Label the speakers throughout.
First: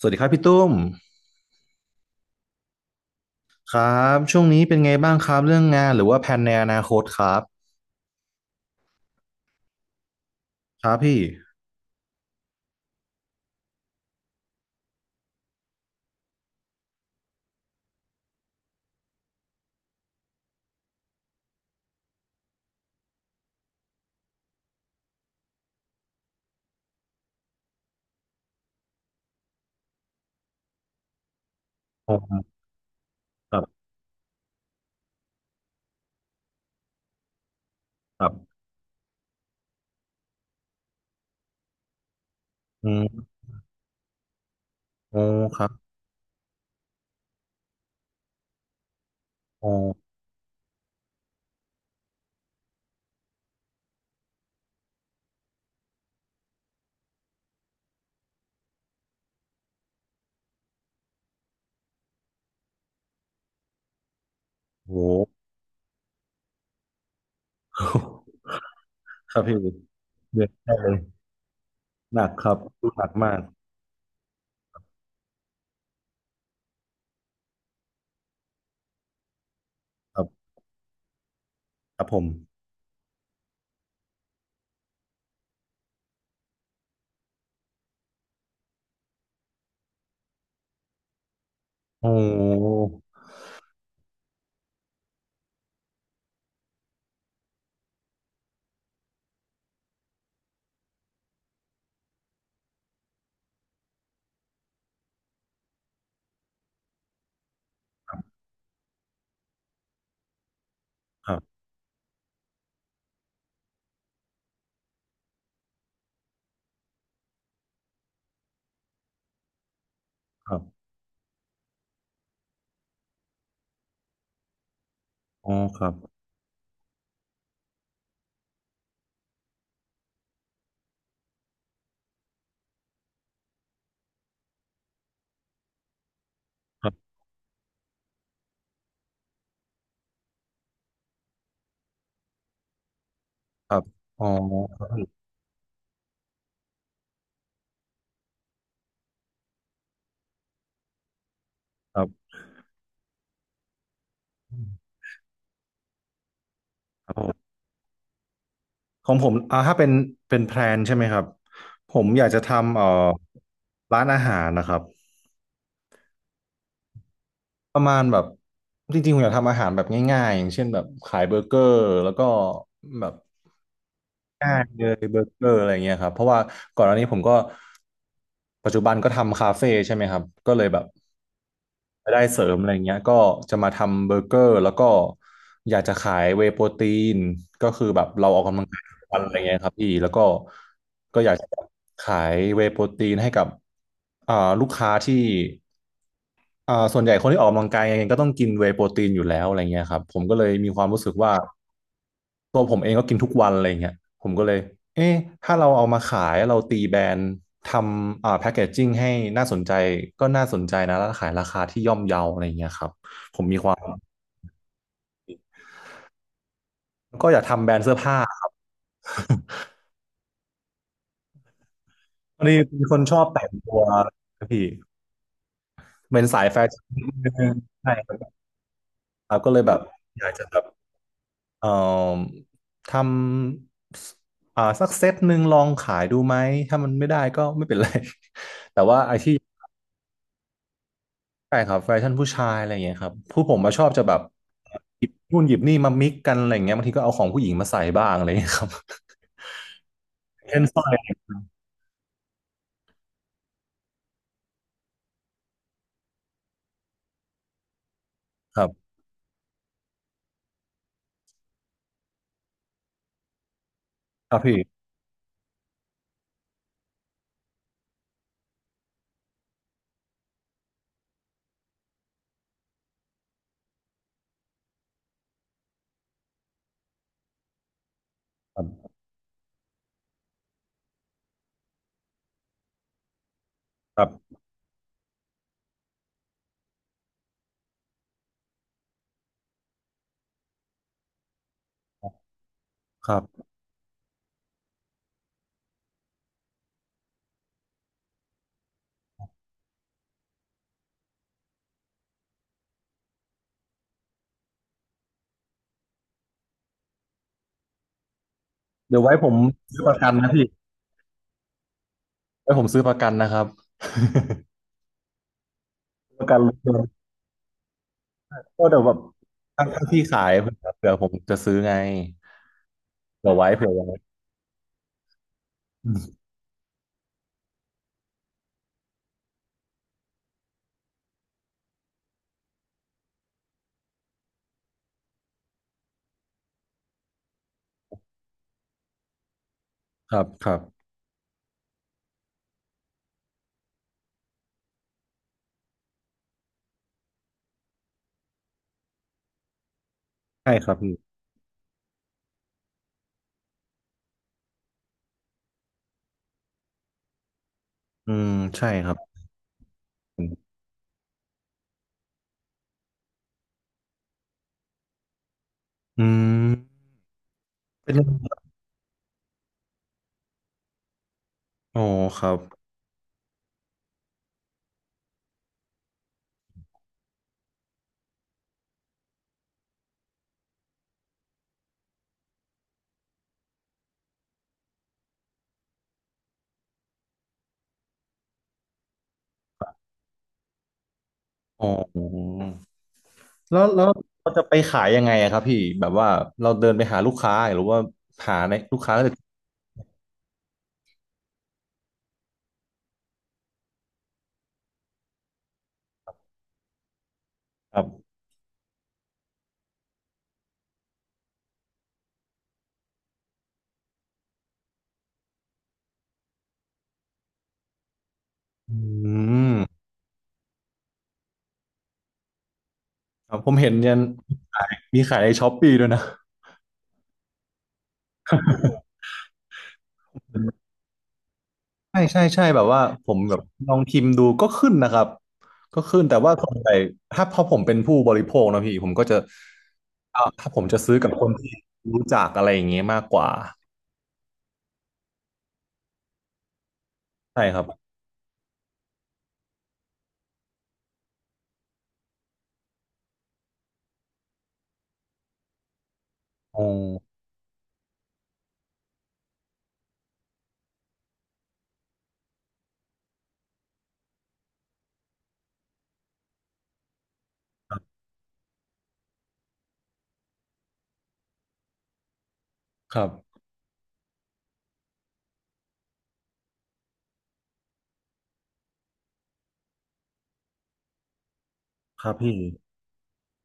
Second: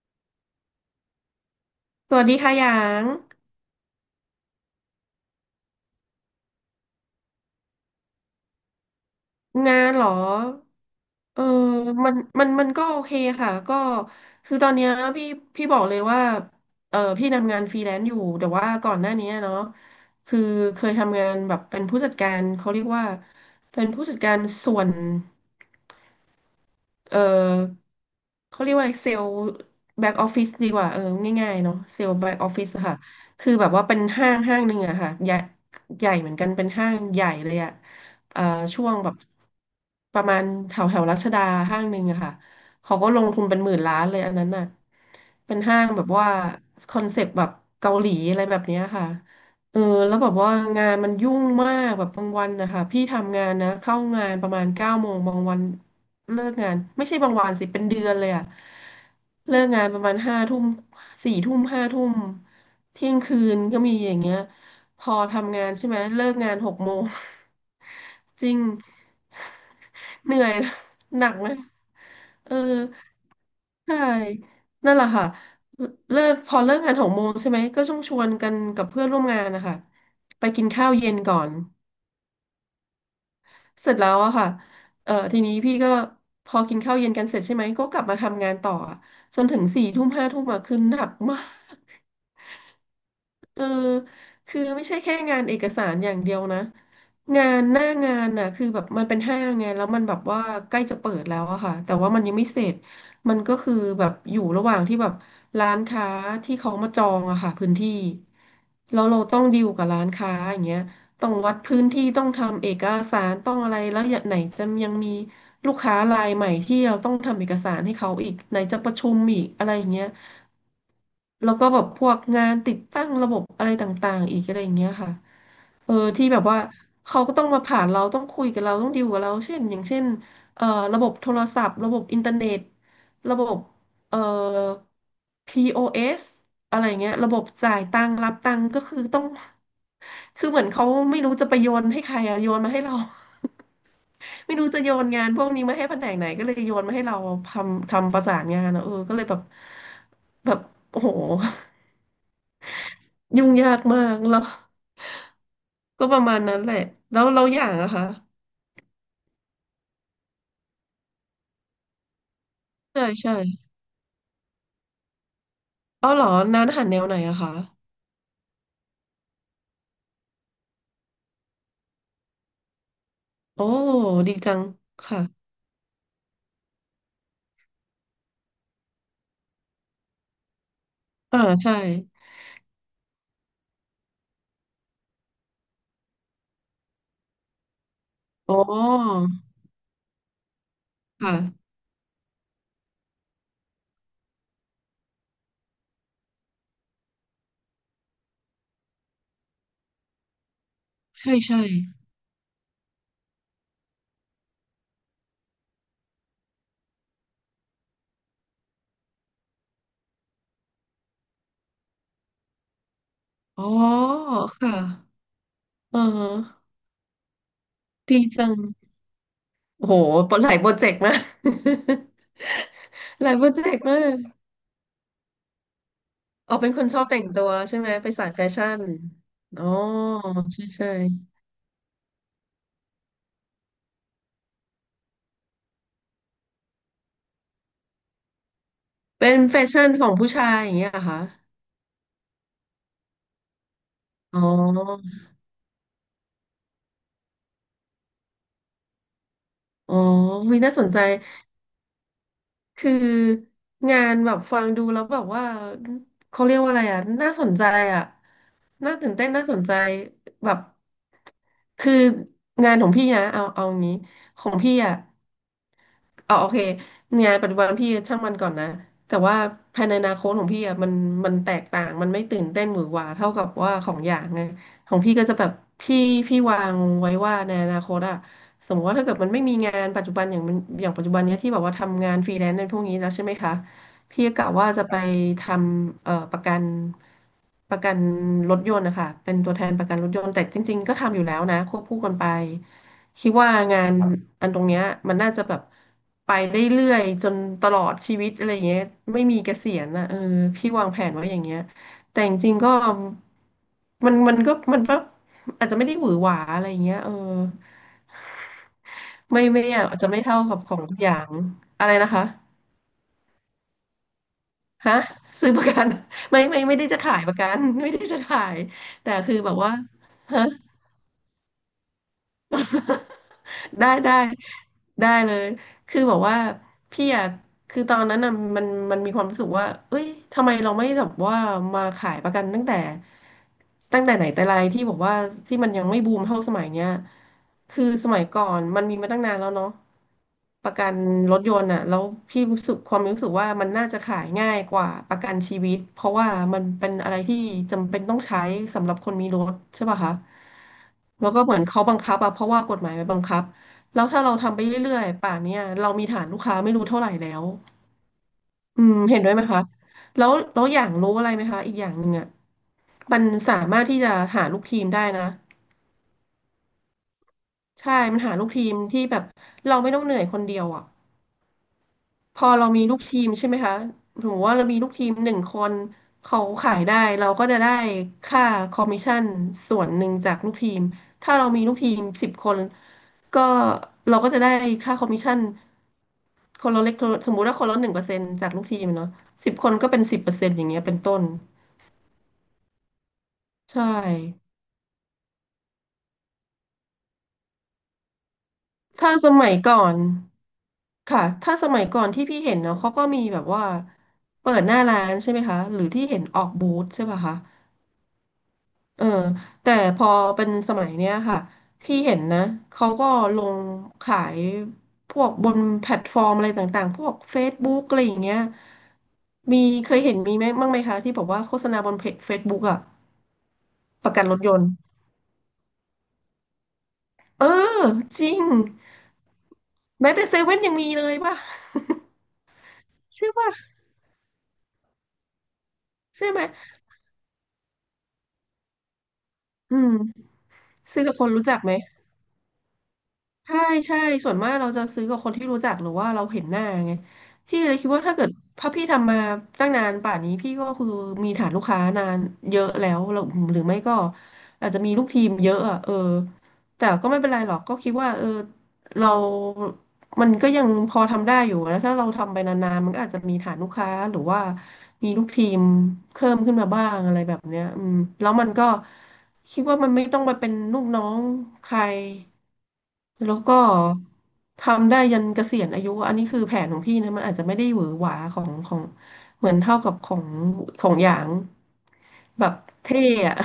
Speaker 1: สวัสดีครับพี่ตุ้ม
Speaker 2: สวัสดีค่ะหยาง
Speaker 1: ครับช่วงนี้เป็นไงบ้างครับเรื่องงานหรือว่าแผนในอนาคตครับ
Speaker 2: งานเหรอ
Speaker 1: ครับพี่
Speaker 2: เออมันก็โอเคค่ะก็คือตอนเนี้ยพี่พี่บอกเลยว่าพี่ทำงานฟรีแลนซ์อยู่แต่ว่าก่อนหน้านี้เนาะคือเคยทำงานแบบเป็นผู้จัดการเขาเรียกว่าเป็นผู้จัดการส่วน เออเขาเรียกว่าเซลล์แบ็กออฟฟิศดีกว่าง่ายๆเนาะเซล
Speaker 1: โอ
Speaker 2: ล์แบ็กออฟ
Speaker 1: ้
Speaker 2: ฟิศค่ะคือ
Speaker 1: ครั
Speaker 2: แบบว่า
Speaker 1: บ
Speaker 2: เป็นห้างห้างหนึ่งอะค่ะใหญ่ใหญ่เหมือนกันเป็นห้างใหญ่เลยอะ
Speaker 1: ครั
Speaker 2: เอ่อ
Speaker 1: บ
Speaker 2: ช่วงแบบประมาณแถวแถวรัชดาห้างหนึ่งอะค่ะ
Speaker 1: อื
Speaker 2: เขาก็ลง
Speaker 1: ม
Speaker 2: ทุนเป็นหมื่นล้านเลยอันนั้นน่ะ
Speaker 1: โอ้
Speaker 2: เป็น
Speaker 1: ครับ
Speaker 2: ห้างแบบว่าคอนเซปต์แบบเกาหลีอะไรแบบเนี้ยค่ะ
Speaker 1: โอ้
Speaker 2: เออแล้วแบบว่างานมันยุ่งมากแบบบางวันนะคะพี่ทำงานนะเข้างานประมาณเก้าโมงบางวันเลิกงานไม่ใช่บางวันสิเป็นเดือนเลยอะเลิกงานประมาณห้าทุ่มสี่ทุ่มห้าทุ่มเที่ยงคืนก็มีอย่างเงี้ย
Speaker 1: โห
Speaker 2: พอทำงานใช่ไหมเลิกงานหกโมง จริง
Speaker 1: ครับพี่เดื
Speaker 2: เหนื่อ
Speaker 1: อด
Speaker 2: ยนะ
Speaker 1: ได้เลย
Speaker 2: หนักไหม
Speaker 1: หนักค
Speaker 2: เอ
Speaker 1: รั
Speaker 2: อ
Speaker 1: บหนักมาก
Speaker 2: ใช่นั่นแหละค่ะ เลิกพอเลิกงานหกโมงใช่ไหมก็ต้องชวนกันกับเพื่อนร่วมงานนะคะ
Speaker 1: ครั
Speaker 2: ไป
Speaker 1: บ
Speaker 2: กินข้าวเย็นก่อน
Speaker 1: ครับผม
Speaker 2: เสร็จแล้วอะค่ะเออทีนี้พี่ก็พอกินข้าวเย็นกันเสร็จใช่ไหมก็กลับมาทำงานต่ออะจนถึงสี่ทุ่มห้าทุ่มอะคือหนักมาก
Speaker 1: โอ้
Speaker 2: เออคือไม่ใช่แค่งานเอกสารอย่างเดียวนะ งานหน้างานน่ะคือแบบมันเป็นห้างไงแล้วมันแบบว่าใกล้จะเปิดแล้วอะค่ะแต่ว่ามันยังไม่เสร็จ มันก็คือแบบอยู่ระหว่างที่แบบร้านค้าที่เขามาจองอะค่ะพื้นที่
Speaker 1: ครับ
Speaker 2: แล้วเราต้องดีลกับร้านค้าอย่างเงี้ย ต้
Speaker 1: ค
Speaker 2: อง
Speaker 1: รั
Speaker 2: วัด
Speaker 1: บ
Speaker 2: พื้นที่ต้องทำเอกสารต้องอะไรแล้วอย่างไหนจะยังมีลูกค้ารายใหม่ที่เราต้องทำเอกสารให้เขาอีกไหนจะประชุมอีกอะไรอย่างเงี้ย
Speaker 1: ครับ
Speaker 2: แล้วก็แบบพวกงานติดตั้งระบบอะไรต่างๆอีกอะไรอย่างเงี้ยค่ะ
Speaker 1: อ๋อครับ
Speaker 2: ที่แบบว่าเขาก็ต้องมาผ่านเราต้องคุยกับเราต้องดีลกับเราเช่นอย่างเช่นเอ่อระบบโทรศัพท์ระบบอินเทอร์เน็ตระบบเอ่อพีโอเ o s อะไร
Speaker 1: ครั
Speaker 2: เงี้
Speaker 1: บ
Speaker 2: ยระบบจ่ายตังค์รับตังค์ก็คือต้อง คือเหมือนเขาไม่รู้จะไปโยนให้ใครอะโยนมาให้เรา
Speaker 1: ครับอ๋อ
Speaker 2: ไม่รู้จะโยนงานพวกนี้มาให้แผนกไหนก็เลยโยนมาให้เราทำทำประสานงานอะก็เลยแบบแบบโอ้โห
Speaker 1: ครับ
Speaker 2: ยุ่งยากมากแล้วก็ประมาณนั้นแหละ
Speaker 1: ครับ
Speaker 2: แล้
Speaker 1: ผ
Speaker 2: วเราอ
Speaker 1: ม
Speaker 2: ย่างอะคะ
Speaker 1: ของผมอ่าถ้าเป็นเป็นแพลนใช่ไหมครับผมอยากจะทำ
Speaker 2: ใช่ใช่
Speaker 1: ร้านอาหารนะครับ
Speaker 2: เอาเหรอร้านอาหารแนวไหนอะคะ
Speaker 1: ประมาณแบบจริงๆผมอยากทำอาหารแบบง่ายๆอย่างเช่นแบบขายเบอร์เกอร์แล้วก็แบบ
Speaker 2: โอ้ดีจั
Speaker 1: ง่า
Speaker 2: ง
Speaker 1: ยเลยเบ
Speaker 2: ค่ะ
Speaker 1: อร์เกอร์อะไรเงี้ยครับเพราะว่าก่อนหน้านี้ผมก็ปัจจุบันก็ทำคาเฟ่ใช่ไหมครับก็เลยแบบ
Speaker 2: อ่าใช่
Speaker 1: รายได้เสริมอะไรเงี้ยก็จะมาทำเบอร์เกอร์แล้วก็อยากจะขายเวย์โปรตีนก็คือแบบเราออก
Speaker 2: อ๋อ
Speaker 1: กำลังกายทุกวันอะไรเงี้ยครับพี่แล้วก็ก็อยากจะ
Speaker 2: ค่ะ
Speaker 1: ขายเวย์โปรตีนให้กับอ่าลูกค้าที่ อ่าส่วนใหญ่คนที่ออกกำลังกายยังไงก็ต้องกินเวย์โปรตีนอยู่แล้วอะไรเงี้ยครับผมก็เลยมีความรู้สึก
Speaker 2: ใช่
Speaker 1: ว่า
Speaker 2: ใช่
Speaker 1: ตัวผมเองก็กินทุกวันอะไรเงี้ยผมก็เลยเอ๊ะถ้าเราเอามาขายเราตีแบรนด์ทำอ่าแพ็กเกจจิ้งให้น่าสนใจก็น่าสนใจนะแล้วขายราคาที่ย่อมเยาอะไรเงี้ยครับ
Speaker 2: อ๋อค่ะอ่าฮะ
Speaker 1: ก็อยากทำแบรนด์เสื้อผ้า
Speaker 2: ดี จังโอ้โหหลายโปรเจกต์มาก
Speaker 1: พอดีเป็นคนชอ
Speaker 2: ห
Speaker 1: บ
Speaker 2: ลายโป
Speaker 1: แต่
Speaker 2: ร
Speaker 1: ง
Speaker 2: เจ
Speaker 1: ตั
Speaker 2: ก
Speaker 1: ว
Speaker 2: ต์มาก
Speaker 1: พี่เป็นสาย
Speaker 2: อ๋อ
Speaker 1: แฟ
Speaker 2: เป็นค
Speaker 1: ชั่
Speaker 2: นชอบแต่งตัว
Speaker 1: น
Speaker 2: ใช่ไหม
Speaker 1: ใช่
Speaker 2: ไป
Speaker 1: คร
Speaker 2: สายแฟชั่น
Speaker 1: ับก็เล
Speaker 2: อ๋
Speaker 1: ย
Speaker 2: อ
Speaker 1: แบบอยากจะแบ
Speaker 2: ใช่
Speaker 1: บ
Speaker 2: ใช่
Speaker 1: เอ่อทำสอ่าสักเซตหนึ่งลองขายดูไหมถ้ามันไม่ได้ก็ไม่เป็นไร แต่ว่าไอ้
Speaker 2: เป็
Speaker 1: ที่
Speaker 2: นแฟชั่นของผู้ชายอย่างเงี้ยเหรอคะ
Speaker 1: ใช่ครับแฟชั่นผู้ชายอะไรอย่างเงี้ยครับผู้ผมมาชอบจะแบบ
Speaker 2: อ๋อ
Speaker 1: หยิบนู่นหยิบนี่มามิกกันอะไรอย่างเงี้ยบางทีก็เอาของผู้หญิงมาใส่บ้างอะไรอย่างเงี้ยครับ
Speaker 2: อ๋อ วิ
Speaker 1: เช่น
Speaker 2: น่า
Speaker 1: สร้
Speaker 2: ส
Speaker 1: อ
Speaker 2: น
Speaker 1: ยอะไร
Speaker 2: ใจ
Speaker 1: อย่างเงี้ย
Speaker 2: คืองานแบบฟังดูแล้วแบบว่าเขาเรียกว่าอะไรอ่ะน่าสนใจอ่ะ
Speaker 1: ครับ
Speaker 2: น่าตื่นเต้นน่าสนใจแบบคืองานของพี่นะเอาเอางี้
Speaker 1: ครั
Speaker 2: ข
Speaker 1: บ
Speaker 2: อง
Speaker 1: พี่
Speaker 2: พี่อ่ะ อ๋อโอเคงานปัจจุบันพี่ช่างมันก่อนนะแต่ว่าภายในอนาคตของพี่อ่ะมันมันแตกต่างมันไม่ตื่นเต้นหวือหวาเท่ากับว่าของอย่างไงของพี่ก็จะแบบพี่พี่วางไว้ว่าในอนาคตอ่ะ
Speaker 1: ค
Speaker 2: สมมติ
Speaker 1: รับ
Speaker 2: ว่าถ้าเกิดมันไม่มีงานปัจจุบันอย่างมันอย่างปัจจุบันเนี้ยที่แบบว่าทำงานฟรีแลนซ์ในพวกนี้แล้วใช่ไหมคะ
Speaker 1: ครั
Speaker 2: พี่ก็
Speaker 1: บ
Speaker 2: กะว่าจะไปทำประกันประกันรถยนต์นะคะเป็นตัวแทนประกันรถยนต์แต่จริงๆก็ทำอยู่แล้วนะควบคู่กันไป
Speaker 1: ครั
Speaker 2: คิด
Speaker 1: บ
Speaker 2: ว่างานครับอันตรงเนี้ยมันน่าจะแบบไปได้เรื่อยจนตลอดชีวิตอะไรเงี้ยไม่มีเกษียณนะเออพี่วางแผนไว้อย่างเงี้ยแต่จริงๆก็มันก็อาจจะไม่ได้หวือหวาอะไรเงี้ย
Speaker 1: เดี๋ยวไว้ผม
Speaker 2: ไม่ไม่อ
Speaker 1: ซื้อป
Speaker 2: อา
Speaker 1: ระ
Speaker 2: จจะ
Speaker 1: กัน
Speaker 2: ไม่
Speaker 1: นะ
Speaker 2: เท่า
Speaker 1: พี่
Speaker 2: กับของทุกอย่างอะไรนะคะ
Speaker 1: ไว้ผมซื้อประกันนะครับ
Speaker 2: ฮะซื้อประกัน
Speaker 1: ประ กัน
Speaker 2: ไม่
Speaker 1: รถ
Speaker 2: ไม่
Speaker 1: ย
Speaker 2: ไม่
Speaker 1: น
Speaker 2: ได้
Speaker 1: ต์
Speaker 2: จะขายประกัน ไม่ได้จะขาย
Speaker 1: ก็เดี๋ยวแบบ
Speaker 2: แต่คือแบบว่า
Speaker 1: ถ้าพี่ขาย
Speaker 2: ฮะ
Speaker 1: เผื่อผมจะซื้อไง เผื่อไว้เผื่อ
Speaker 2: ได้
Speaker 1: ไว้
Speaker 2: ได้ได้เลย คือแบบว่าพี่อะคือตอนนั้นอะมันมันมีความรู้สึกว่าเอ้ยทำไมเราไม่แบบว่ามาขายประกันตั้งแต่ไหนแต่ไรที่บอกว่าที่มันยังไม่บูมเท่าสมัยเนี้ยคือสมัยก่อนมันมีมาตั้งนานแล้วเนาะ
Speaker 1: ครับครับ
Speaker 2: ประกันรถยนต์อะแล้วพี่รู้สึกความรู้สึกว่ามันน่าจะขายง่ายกว่าประกันชีวิตเพราะว่ามันเป็นอะไรที่จำเป็นต้องใช้สำหรับคนมีรถใช่ป่ะคะ
Speaker 1: ใช่ครับพี่
Speaker 2: แล้วก็เหมือนเขาบังคับอะเพราะว่ากฎหมายมันบังคับ แล้วถ้าเราทำไปเรื่อยๆ ป่านเนี้ยเรามีฐานลูกค้าไม่รู้เท่าไหร่แล้ว
Speaker 1: อืมใช่
Speaker 2: อื
Speaker 1: ครั
Speaker 2: ม
Speaker 1: บ
Speaker 2: เห็นด้วยไหมคะแล้วอย่างรู้อะไรไหมคะ อีกอย่างหนึ่งอ่ะมันสามารถที่จะหาลูกทีมได้นะ
Speaker 1: อืมเป็
Speaker 2: ใช่
Speaker 1: น
Speaker 2: มันหาลูกทีมที่แบบเราไม่ต้องเหนื่อยคนเดียวอ่ะ
Speaker 1: อ๋อครั
Speaker 2: พ
Speaker 1: บ
Speaker 2: อเรามีลูกทีมใช่ไหมคะสมมติว่าเรามีลูกทีมหนึ่งคนเขาขายได้เราก็จะได้ค่าคอมมิชชั่นส่วนหนึ่งจากลูกทีมถ้าเรามีลูกทีมสิบคนก็เราก็จะได้ค่าคอมมิชชั่นคนละเล็กคนละสมมุติว่าคนละ1%จากลูกทีมเนาะสิบคนก็เป็น10%อย่างเงี้ยเป็นต้น
Speaker 1: อ๋อแล้ว
Speaker 2: ใช่
Speaker 1: แล้วเราจะไปขายยังไงอะครับพี่แบบว่าเราเดินไปหาลูกค้าหรือว่าหาในลูกค้าแล้ว
Speaker 2: ถ้า
Speaker 1: จะ
Speaker 2: สมัยก่อนค่ะถ้าสมัยก่อนที่พี่เห็นเนาะเขาก็มีแบบว่าเปิดหน้าร้านใช่ไหมคะหรือที่เห็นออกบูธใช่ป่ะคะ
Speaker 1: ครับ
Speaker 2: เออแต่พอเป็นสมัยเนี้ยค่ะพี่เห็นนะเขาก็ลงขายพวกบนแพลตฟอร์มอะไรต่างๆพวก Facebook อะไรอย่างเงี้ย
Speaker 1: อืม
Speaker 2: มีเคยเห็นมีไหมบ้างไหมคะที่บอกว่าโฆษณาบนเพจ Facebook อะ
Speaker 1: ครับผมเห็นยัน
Speaker 2: ประกันรถยนต์
Speaker 1: มีขายในช้อปปี้ด้วยนะ
Speaker 2: เออจริงแม้แต่เซเว่นยังมีเลยป่ะ
Speaker 1: ใช่ใช่ใช่แบบว่าผ ม
Speaker 2: ใช่
Speaker 1: แบบ
Speaker 2: ป่ะ
Speaker 1: ลองพิมพ์ดูก็ขึ้นนะครับก็ขึ้นแต่
Speaker 2: ใช่
Speaker 1: ว่า
Speaker 2: ไหม
Speaker 1: ส่วนใหญ่ถ้าพอผมเป็นผู้บริโภคนะพี่ผมก็จะ
Speaker 2: อื
Speaker 1: อ่า
Speaker 2: ม
Speaker 1: ถ้าผมจะซื้อ
Speaker 2: ซื้อ
Speaker 1: กับ
Speaker 2: กับค
Speaker 1: ค
Speaker 2: น
Speaker 1: น
Speaker 2: รู้
Speaker 1: ที่
Speaker 2: จักไหม
Speaker 1: รู้จักอะไรอย่างเงี้ยมากกว่า
Speaker 2: ใช่ใช่ส่วนมากเราจะซื้อกับคนที่รู้จักหรือว่าเราเห็นหน้าไง
Speaker 1: ใช่ค
Speaker 2: พี่
Speaker 1: รับ
Speaker 2: เลยคิดว่าถ้าเกิดพระพี่ทำมาตั้งนานป่านนี้พี่ก็คือมีฐานลูกค้านานเยอะแล้วเราหรือไม่ก็อาจจะมีลูกทีมเยอะอ่ะเออ
Speaker 1: อ๋อ
Speaker 2: แต่ก็ไม่เป็นไรหรอกก็คิดว่าเออเรามันก็ยังพอทำได้อยู่นะถ้าเราทำไปนานๆมันก็อาจจะมีฐานลูกค้าหรือว่ามีลูกทีมเพิ่มขึ้นมาบ้างอะไรแบบเนี้ย
Speaker 1: ครั
Speaker 2: อืม
Speaker 1: บ
Speaker 2: แล้วมันก็คิดว่ามันไม่ต้องไปเป็นลูกน้องใคร
Speaker 1: ครั
Speaker 2: แล้
Speaker 1: บ
Speaker 2: วก็ทำได้ยันเกษียณอายุอันนี้คือแผนของพี่นะมันอาจจะไม่ได้หวือหวาของเหมือนเท่ากับของหยาง
Speaker 1: ครับพี่
Speaker 2: แบบเท่อะ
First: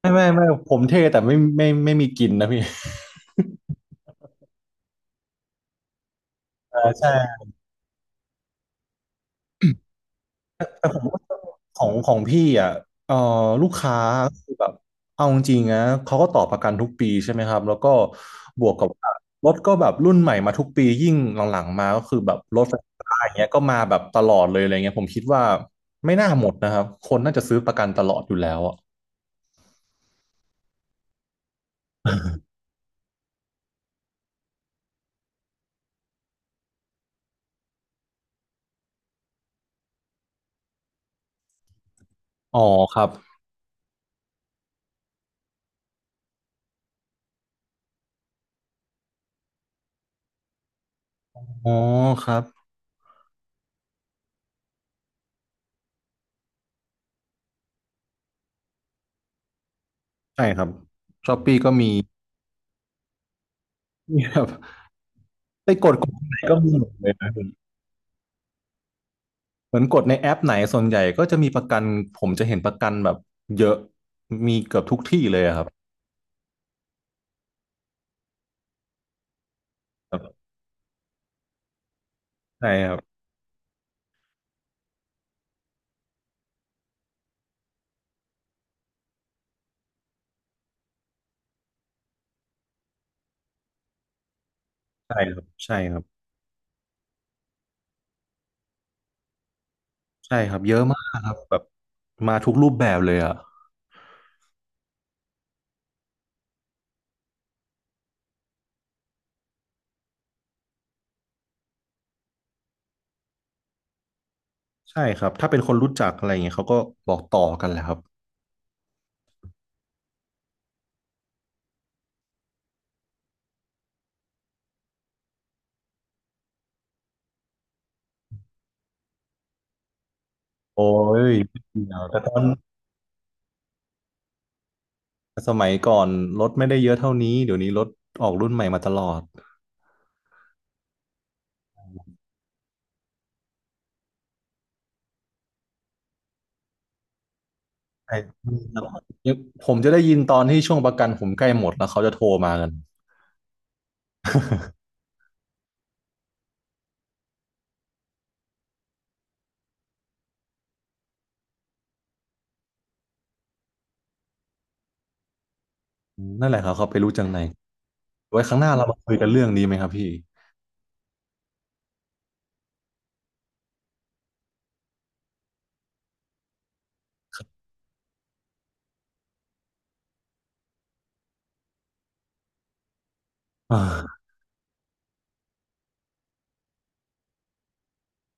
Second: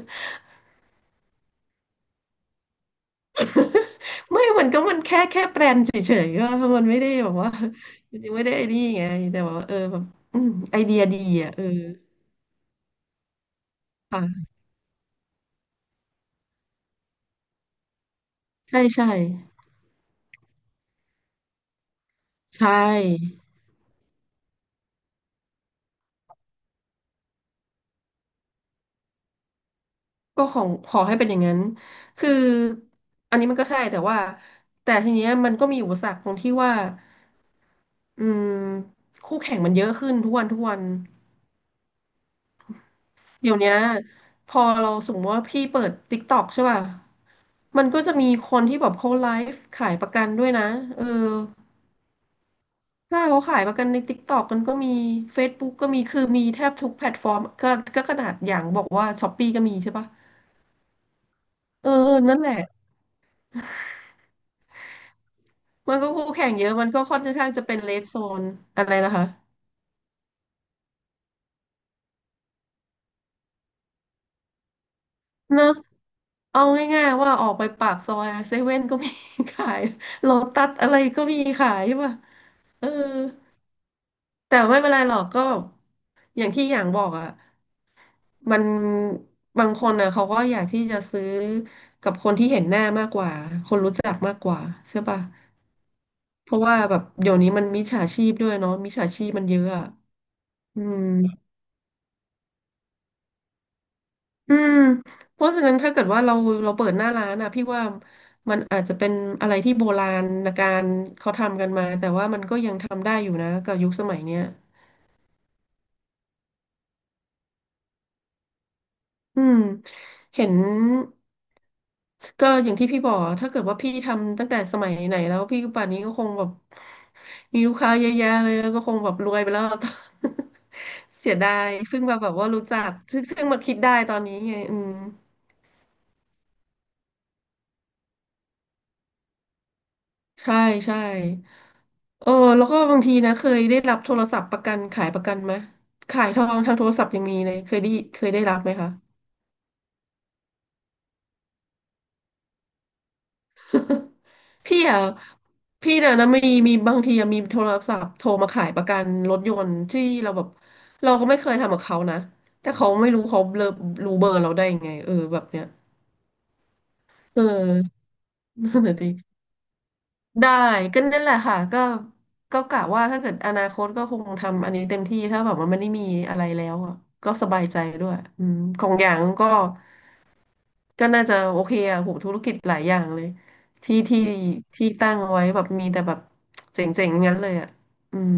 Speaker 1: ไม่ไม่ไม่ผมเท่แต่ไม่ไม่ไม่มีกินนะพี่
Speaker 2: ไม่มันก็มันแค่แปลนเฉยๆก็
Speaker 1: เออ
Speaker 2: มันไม่ได้
Speaker 1: ใช่
Speaker 2: แบบว่ามันยังไม่ได้ไอ้นี่ไงแต่ว่าเออแบบอืมไอเดียดี
Speaker 1: ของ
Speaker 2: อ่ะเออ
Speaker 1: ของพี่อ่ะเอ่อลูกค้า
Speaker 2: ค่ะ
Speaker 1: คือแบบเอาจริงๆนะเขาก็ต่อประกันทุกปีใช่ไหมครับแล้วก็บวก
Speaker 2: ใช่
Speaker 1: กับ
Speaker 2: ใช่
Speaker 1: ว่ารถก็แบบรุ่นใหม่มาทุกปียิ่งหลังๆมาก็คือแบบร
Speaker 2: ใช
Speaker 1: ถไฟฟ้าอย่าง
Speaker 2: ่
Speaker 1: เงี้ยก็มาแบบตลอดเลยอะไรเงี้ยผมคิดว่าไม่น่าหมดนะครับคนน่าจะซื้อประกันตลอดอยู่แล้วอะ
Speaker 2: ก็ของขอให้เป็นอย่างนั้นคืออันนี้มันก็ใช่แต่ว่าแต่ทีเนี้ยมันก็มีอุปสรรคตรงที่ว่า อืมคู่แข่งมันเยอะขึ้นทุกวันทุกวัน
Speaker 1: อ๋อครับ
Speaker 2: เดี๋ยวเนี้ยพอเราสมมติว่าพี่เปิด TikTok ใช่ป่ะมันก็จะมีคนที่แบบเขาไลฟ์ขายประกันด้วยนะเออ
Speaker 1: อ๋อครับ
Speaker 2: ถ้าเขาขายประกันใน TikTok มันก็มี Facebook ก็มีคือมีแทบทุกแพลตฟอร์มก็ก็ขนาดอย่างบอกว่า Shopee ก็มีใช่ป่ะ
Speaker 1: ใช่ครับช้อปปี้ก็
Speaker 2: เอ
Speaker 1: มี
Speaker 2: อนั่นแหละ
Speaker 1: มีครับ ไปก
Speaker 2: มั
Speaker 1: ด
Speaker 2: น
Speaker 1: ก
Speaker 2: ก็
Speaker 1: ด
Speaker 2: คู่
Speaker 1: ไหน
Speaker 2: แข่ง
Speaker 1: ก็
Speaker 2: เย
Speaker 1: มี
Speaker 2: อะ
Speaker 1: หม
Speaker 2: มัน
Speaker 1: ด
Speaker 2: ก็
Speaker 1: เลย
Speaker 2: ค่อน
Speaker 1: นะ
Speaker 2: ข้างจะเป็น red zone อะไรนะคะ
Speaker 1: เหมือนกดในแอปไหนส่วนใหญ่ก็จะมีประกันผมจะเห็นประกันแบบเยอะมีเกือบทุกที่เลยอะค
Speaker 2: เน
Speaker 1: รับ
Speaker 2: อะ เอาง่ายๆว่าออกไปปากซอยเซเว่นก็มี ขาย
Speaker 1: ครั
Speaker 2: โล
Speaker 1: บ
Speaker 2: ตัสอะไรก็มีขายใช่ป่ะ
Speaker 1: ใช่
Speaker 2: เอ
Speaker 1: ค
Speaker 2: อ
Speaker 1: รับ
Speaker 2: แต่ไม่เป็นไรหรอกก็อย่างที่อย่างบอกอ่ะมันบางคนอ่ะเขาก็อยากที่จะซื้อกับคนที่เห็นหน้ามากกว่าคนรู้จักมากกว่าใช่
Speaker 1: ใช่
Speaker 2: ป่ะ
Speaker 1: ครับใช่ครับ
Speaker 2: เพราะว่าแบบเดี๋ยวนี้มันมิจฉาชีพด้วยเนาะมิจฉาชีพมันเยอะอะ
Speaker 1: ใช่ครับเย
Speaker 2: อื
Speaker 1: อะ
Speaker 2: ม
Speaker 1: มากครับแบบมาทุกรูปแบบเลยอ่ะ
Speaker 2: อืมเพราะฉะนั้นถ้าเกิดว่าเราเราเปิดหน้าร้านอ่ะพี่ว่ามันอาจจะเป็นอะไรที่โบราณการเขาทำกันมาแต่ว่ามันก็ยังทำได้อยู่นะกับยุคสมัยเนี้ย
Speaker 1: ใช่ครับถ้าเป็นคนรู้จักอะไรอย่างเงี้ยเขาก็บอกต่อกันแหละครับ
Speaker 2: อืมเห็นก็อย่างที่พี่บอกอะถ้าเกิดว่าพี่ทำตั้งแต่สมัยไหนแล้วพี่ป่านนี้ก็คงแบบมีลูกค้าเยอะแยะเลยแล้วก็คงแบบรวยไปแล้ว
Speaker 1: โอ้
Speaker 2: เสี
Speaker 1: ย
Speaker 2: ยดา
Speaker 1: ไม่
Speaker 2: ย
Speaker 1: เกี่ย
Speaker 2: เพิ่
Speaker 1: ว
Speaker 2: งมา
Speaker 1: แต่
Speaker 2: แบ
Speaker 1: ตอ
Speaker 2: บ
Speaker 1: น
Speaker 2: ว่ารู้จักซึ่งมาคิดได้ตอนนี้ไงอืม
Speaker 1: สมัยก่อนรถไม่ได้เยอะเท่านี้เดี๋ยวนี้รถออกรุ่นใหม่มาตลอด
Speaker 2: ใช่ใช่ เออแล้วก็บางทีนะเคยได้รับโทรศัพท์ประกันขายประกันไหมขายทองทางโทรศัพท์ยังมีเลย
Speaker 1: ใช่
Speaker 2: เคยได้รั
Speaker 1: มี
Speaker 2: บไหม
Speaker 1: ตลอด
Speaker 2: คะ
Speaker 1: ผมจะได้ยินตอนที่ช่วงประกันผมใกล้หมดแล้วเขาจะโทรมากัน
Speaker 2: พี่อ่ะพี่น่ะนะมีมีบางทีอะมีโทรศัพท์โทรมาขายประกันรถยนต์ที่เราแบบเราก็ไม่เคยทำกับเขานะแต่เขาไม่รู้เขาเลอรู้เบอร์เราได้ยังไงเออแบบเนี้ย
Speaker 1: นั่นแหละครับเขาไปรู้จังไห
Speaker 2: เอ
Speaker 1: น
Speaker 2: อ
Speaker 1: ไว้ครั้งหน้า
Speaker 2: นั่น
Speaker 1: เรา
Speaker 2: แหละ
Speaker 1: มา
Speaker 2: ดิ
Speaker 1: คุยกันเรื่องนี้ไหมครับพี่
Speaker 2: ได้ก็นั่นแหละค่ะก็ก็กะว่าถ้าเกิดอนาคตก็คงทำอันนี้เต็มที่ถ้าแบบว่ามันไม่ได้มีอะไรแล้วอะก็สบายใจด้วยอืมของอย่างก็ ก็น่าจะโอเคอะโหธุรกิจหลายอย่างเลย
Speaker 1: อ่
Speaker 2: ที่ที่
Speaker 1: า
Speaker 2: ที่ตั้งไว้แบบมีแต่แบบเจ๋งๆงั้นเลยอะอืม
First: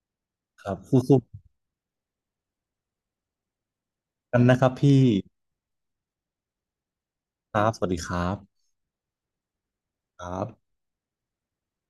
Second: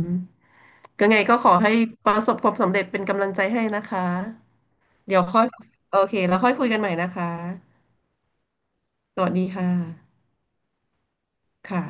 Speaker 1: ครับคู่
Speaker 2: ก็ไงก็ขอให้ประสบความสำเร็จเป็นกำลังใจให้นะคะ
Speaker 1: ๆกันนะครับพี่
Speaker 2: เดี๋ยวค่อยโอเคแล้วค่อยคุยกันใหม่นะคะ
Speaker 1: ครับสวัสดีครับ
Speaker 2: สวัสดีค่ะ
Speaker 1: ครับ
Speaker 2: ค่ะ